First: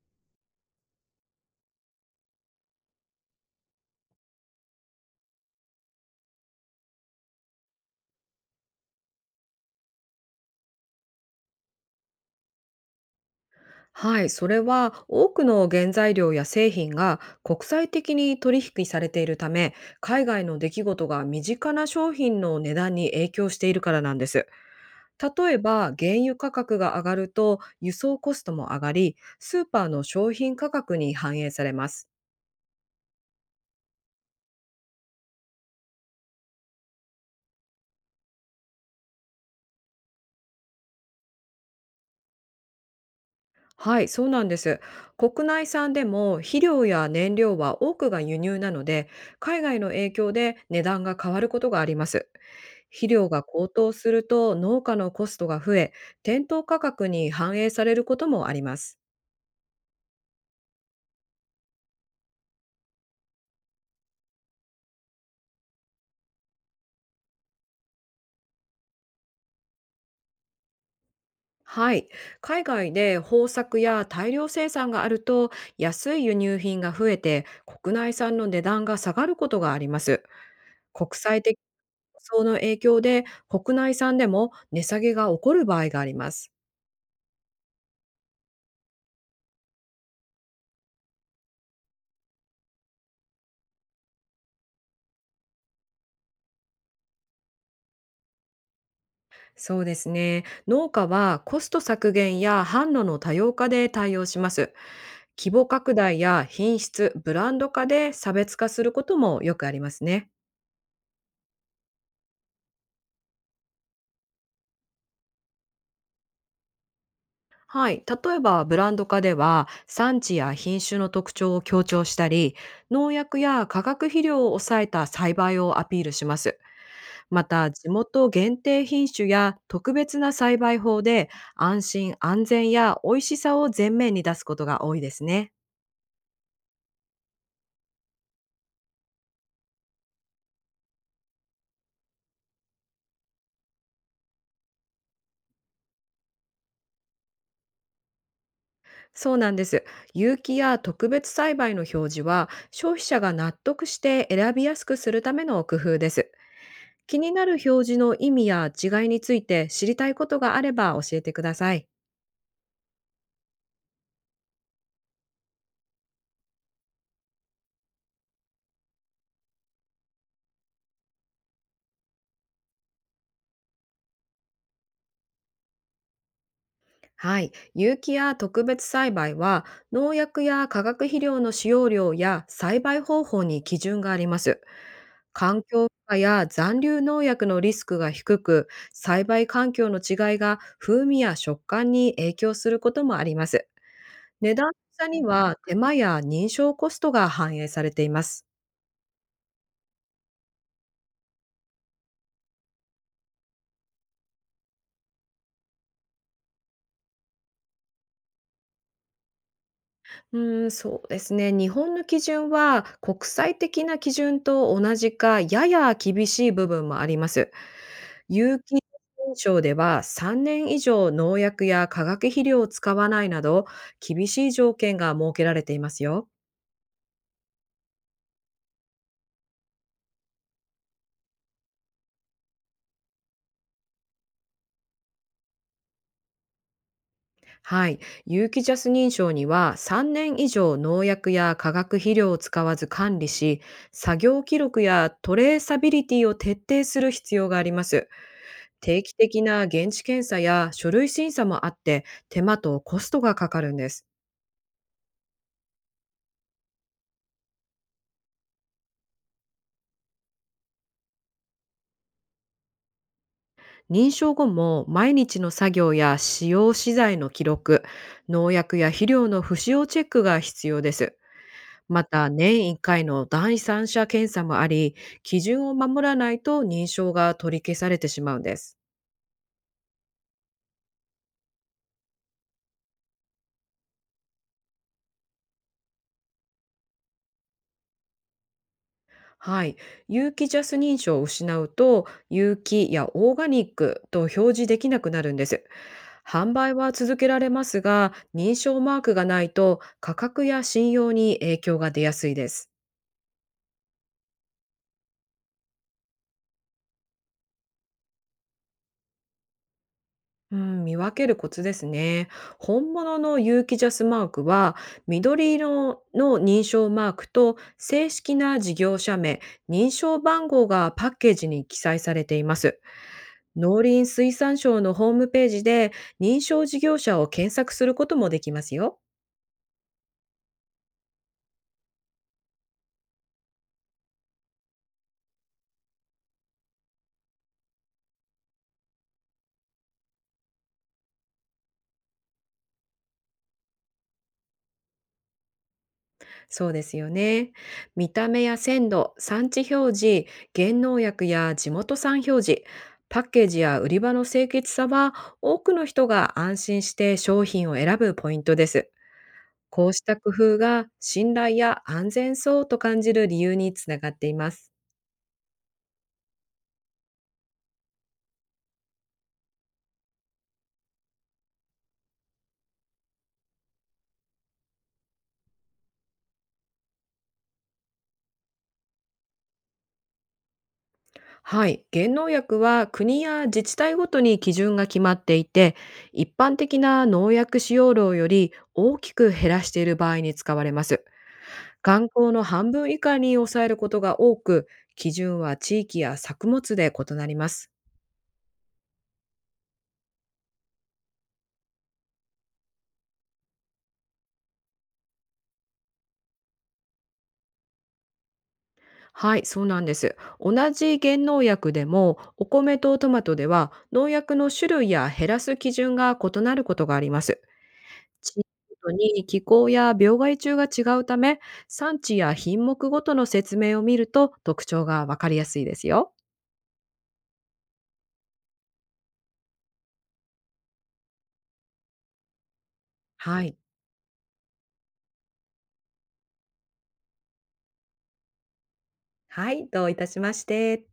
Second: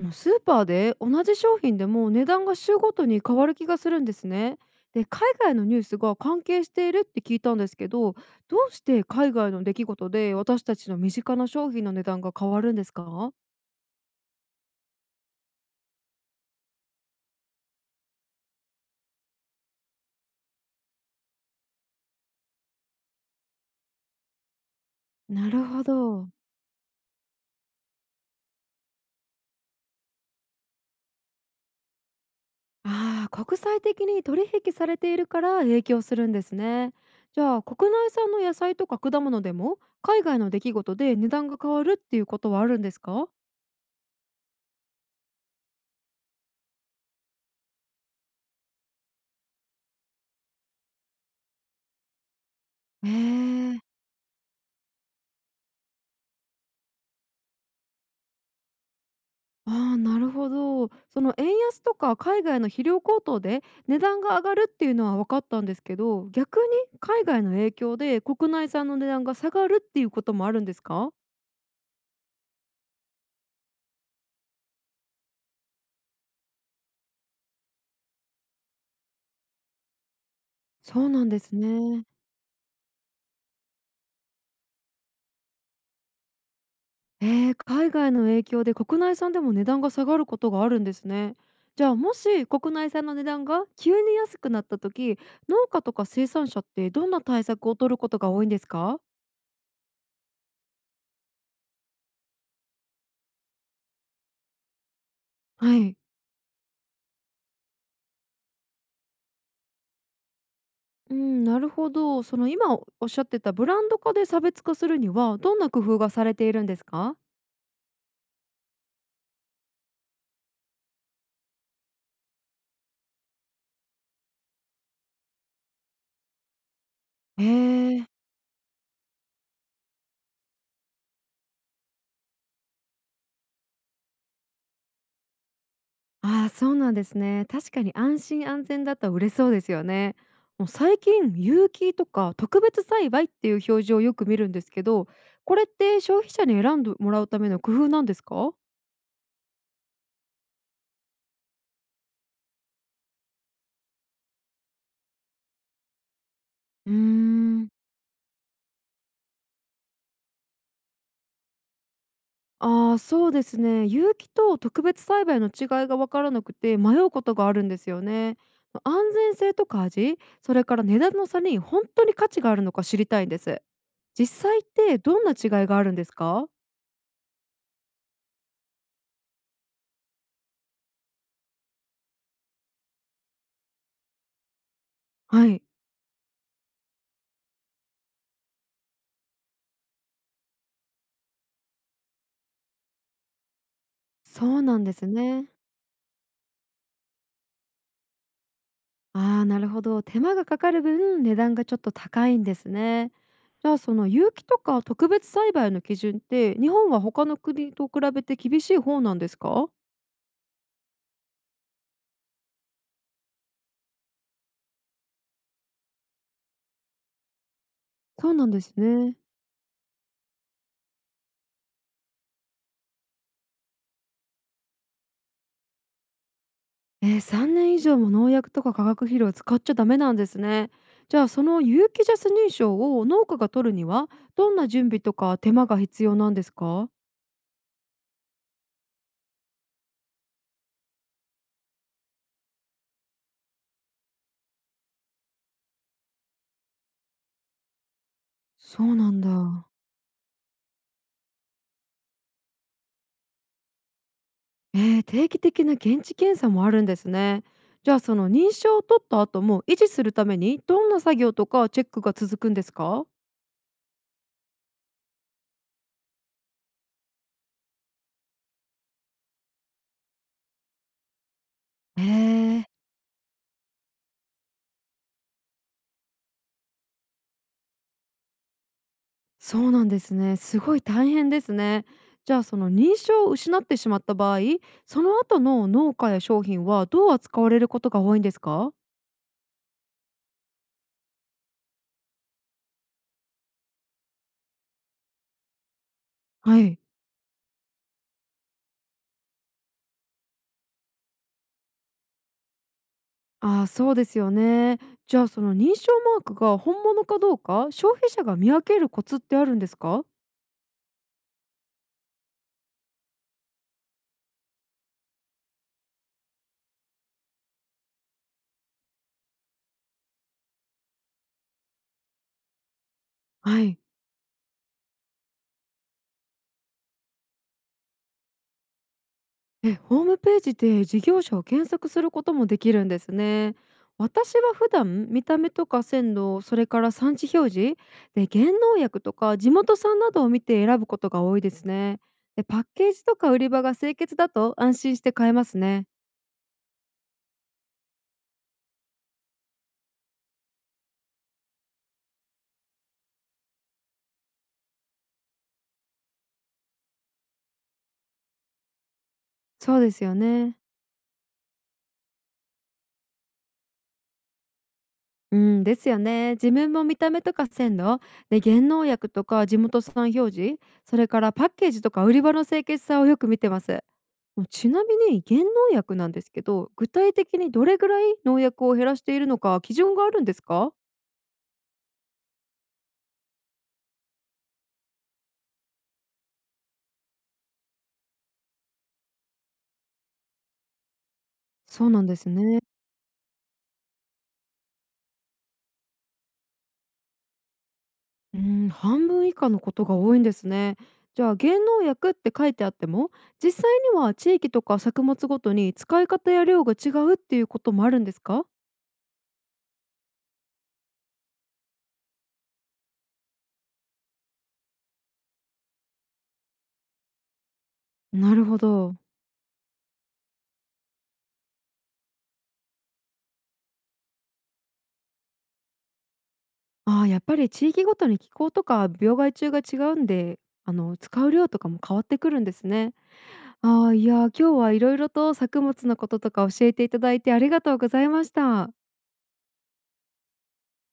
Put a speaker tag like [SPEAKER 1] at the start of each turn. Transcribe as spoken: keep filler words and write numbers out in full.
[SPEAKER 1] もうスーパーで同じ商品でも値段が週ごとに変わる気がするんですね。で海外のニュースが関係しているって聞いたんですけど、どうして海外の出来事で私たちの身近な商品の値段が変わるんですか？
[SPEAKER 2] はい、それは多くの原材料や製品が国際的に取引されているため、海外の出来事が身近な商品の値段に影響しているからなんです。
[SPEAKER 1] な
[SPEAKER 2] 例え
[SPEAKER 1] るほ
[SPEAKER 2] ば、原
[SPEAKER 1] ど。
[SPEAKER 2] 油価格が上がると輸送コストも上がり、スーパーの商品価格に反映されます。
[SPEAKER 1] ああ、国際的に取引されているから影響するんですね。じゃあ国内産の野菜とか果物でも海外の出来事で値段が変わるっていうことはあるんですか？
[SPEAKER 2] はい、そうなんです。国内産でも肥料や燃料は多くが輸入なので、海外の影響で値段が変わることがあります。肥
[SPEAKER 1] へ
[SPEAKER 2] 料が高
[SPEAKER 1] え。
[SPEAKER 2] 騰すると農家のコストが増え、店頭価格に反映されることもあります。
[SPEAKER 1] ああ、なるほど。その円安とか海外の肥料高騰で値段が上がるっていうのは分かったんですけど、逆に海外の影響で国内産の値段が下がるっていうこともあるんですか？
[SPEAKER 2] はい、海外で豊作や大量生産があると、安い輸入品が増えて国内産の値段が下がることがあります。
[SPEAKER 1] そう
[SPEAKER 2] 国
[SPEAKER 1] なんで
[SPEAKER 2] 際的
[SPEAKER 1] す
[SPEAKER 2] な
[SPEAKER 1] ね。
[SPEAKER 2] 競争の影響で、国内産でも値下げが起こる場合があります。
[SPEAKER 1] えー、海外の影響で国内産でも値段が下がることがあるんですね。じゃあもし国内産の値段が急に安くなった時、農家とか生産者ってどんな対策を取ることが多いんですか？
[SPEAKER 2] そうですね。農家はコスト削減や販路の多様化で対応します。規模
[SPEAKER 1] は
[SPEAKER 2] 拡
[SPEAKER 1] い。
[SPEAKER 2] 大や品質、ブランド化で差別化することもよくありますね。
[SPEAKER 1] うん、なるほど。その今おっしゃってたブランド化で差別化するにはどんな工夫がされているんですか？
[SPEAKER 2] はい。例えば、ブランド化では、産地や品種の特徴を強調したり、農薬や化学肥料を抑えた栽培をアピールします。
[SPEAKER 1] へ
[SPEAKER 2] また、地
[SPEAKER 1] ー。
[SPEAKER 2] 元限定品種や特別な栽培法で、安心安全や美味しさを前面に出すことが多いですね。
[SPEAKER 1] ああ、そうなんですね。確かに安心安全だったら売れそうですよね。もう最近有機とか特別栽培っていう表示をよく見るんですけど、これって消費者に選んでもらうための工夫なんですか？
[SPEAKER 2] そうなんです。有機や特別栽培の表示は、消費者が納得して選びやすくするための工夫です。
[SPEAKER 1] うー
[SPEAKER 2] 気になる表
[SPEAKER 1] ん。
[SPEAKER 2] 示の意味や違いについて知りたいことがあれば教えてください。
[SPEAKER 1] ああ、そうですね。有機と特別栽培の違いが分からなくて迷うことがあるんですよね。安全性とか味、それから値段の差に本当に価値があるのか知りたいんです。実際ってどんな違いがあるんですか？
[SPEAKER 2] はい。有機や特別栽培は、農薬や化学肥料の使用量や栽培方法に基準があります。
[SPEAKER 1] は
[SPEAKER 2] 環
[SPEAKER 1] い。
[SPEAKER 2] 境負荷や残留農薬のリスクが低く、栽培環境の違いが風味や食感に影響することもあります。
[SPEAKER 1] そ
[SPEAKER 2] 値
[SPEAKER 1] う
[SPEAKER 2] 段の
[SPEAKER 1] なんで
[SPEAKER 2] 差
[SPEAKER 1] す
[SPEAKER 2] に
[SPEAKER 1] ね。
[SPEAKER 2] は、手間や認証コストが反映されています。
[SPEAKER 1] ああ、なるほど。手間がかかる分値段がちょっと高いんですね。じゃあその有機とか特別栽培の基準って日本は他の国と比べて厳しい方なんですか？
[SPEAKER 2] うーん、そうですね。日本の基準は国際的な基準と同じか、やや厳しい部分もあります。
[SPEAKER 1] そうなん
[SPEAKER 2] 有
[SPEAKER 1] です
[SPEAKER 2] 機
[SPEAKER 1] ね。
[SPEAKER 2] 認証では、さんねん以上農薬や化学肥料を使わないなど、厳しい条件が設けられていますよ。
[SPEAKER 1] えー、さんねん以上も農薬とか化学肥料を使っちゃダメなんですね。じゃあその有機ジャス認証を農家が取るにはどんな準備とか手間が必要なんですか？
[SPEAKER 2] はい、有機ジャス認証には、さんねん以上農薬や化学肥料を使わず管理し、作業記録やトレーサビリティを徹底する必要があります。
[SPEAKER 1] そう
[SPEAKER 2] 定
[SPEAKER 1] な
[SPEAKER 2] 期
[SPEAKER 1] ん
[SPEAKER 2] 的な
[SPEAKER 1] だ。
[SPEAKER 2] 現地検査や書類審査もあって、手間とコストがかかるんです。
[SPEAKER 1] えー、定期的な現地検査もあるんですね。じゃあその認証を取った後も維持するためにどんな作業とかチェックが続くんですか？
[SPEAKER 2] 認証後も毎日の作業や使用資材の記録、農薬や肥料の不使用チェックが必要です。
[SPEAKER 1] へ
[SPEAKER 2] またね、
[SPEAKER 1] え。
[SPEAKER 2] 年いっかいの第三者検査もあり、基準を守らないと認証が取り消されてしまうんです。
[SPEAKER 1] そうなんですね。すごい大変ですね。じゃあその認証を失ってしまった場合、その後の農家や商品はどう扱われることが多いんですか？
[SPEAKER 2] はい、有機ジャス認証を失うと、有機やオーガニックと表示できなくなるんです。販
[SPEAKER 1] は
[SPEAKER 2] 売
[SPEAKER 1] い。
[SPEAKER 2] は続けられますが、認証マークがないと価格や信用に影響が出やすいです。
[SPEAKER 1] ああ、そうですよね。じゃあその認証マークが本物かどうか、消費者が見分けるコツってあるんですか？
[SPEAKER 2] うん、見分けるコツですね。本物の有機ジャスマークは、緑色の認証マークと正式な事業者名、認証番号がパッケージに記載されています。
[SPEAKER 1] はい。
[SPEAKER 2] 農林水産省のホームページで認証事業者を検索することもできますよ。
[SPEAKER 1] え、ホームページで事業者を検索することもできるんですね。私は普段見た目とか鮮度、それから産地表示で原農薬とか地元産などを見て選ぶことが多いですね。で、パッケージとか売り場が清潔だと安心して買えますね。
[SPEAKER 2] そうですよね。見た目や鮮度、産地表示、原農薬や地元産表示、パッケージや売り場の清潔さは、多くの人が安心して商品を選ぶポイントです。
[SPEAKER 1] そう
[SPEAKER 2] こう
[SPEAKER 1] です
[SPEAKER 2] し
[SPEAKER 1] よ
[SPEAKER 2] た工
[SPEAKER 1] ね。
[SPEAKER 2] 夫が信頼や安全そうと感じる理由につながっています。
[SPEAKER 1] うん、ですよね。自分も見た目とか鮮度で原農薬とか地元産表示、それからパッケージとか売り場の清潔さをよく見てます。もうちなみに原農薬なんですけど、具体的にどれぐらい農薬を減らしているのか基準があるんですか？
[SPEAKER 2] はい。原農薬は国や自治体ごとに基準が決まっていて、一般的な農薬使用量より大きく減らしている場合に使われます。
[SPEAKER 1] そうな
[SPEAKER 2] 観
[SPEAKER 1] んです
[SPEAKER 2] 光の
[SPEAKER 1] ね。
[SPEAKER 2] 半分以下に抑えることが多く、基準は地域や作物で異なります。
[SPEAKER 1] うん、半分以下のことが多いんですね。じゃあ原農薬って書いてあっても、実際には地域とか作物ごとに使い方や量が違うっていうこともあるんですか？
[SPEAKER 2] はい、そうなんです。同じ原農薬でも、お米とトマトでは農薬の種類や減らす基準が異なることがあります。
[SPEAKER 1] な
[SPEAKER 2] 地
[SPEAKER 1] る
[SPEAKER 2] 域
[SPEAKER 1] ほ
[SPEAKER 2] ごと
[SPEAKER 1] ど。
[SPEAKER 2] に気候や病害虫が違うため、産地や品目ごとの説明を見ると特徴がわかりやすいですよ。
[SPEAKER 1] ああ、やっぱり地域ごとに気候とか病害虫が違うんで、あの使う量とかも変わってくるんですね。
[SPEAKER 2] はい。
[SPEAKER 1] ああ、いやー、今日はいろいろと作物のこととか教えていただいてありがとうございました。
[SPEAKER 2] はい、どういたしまして。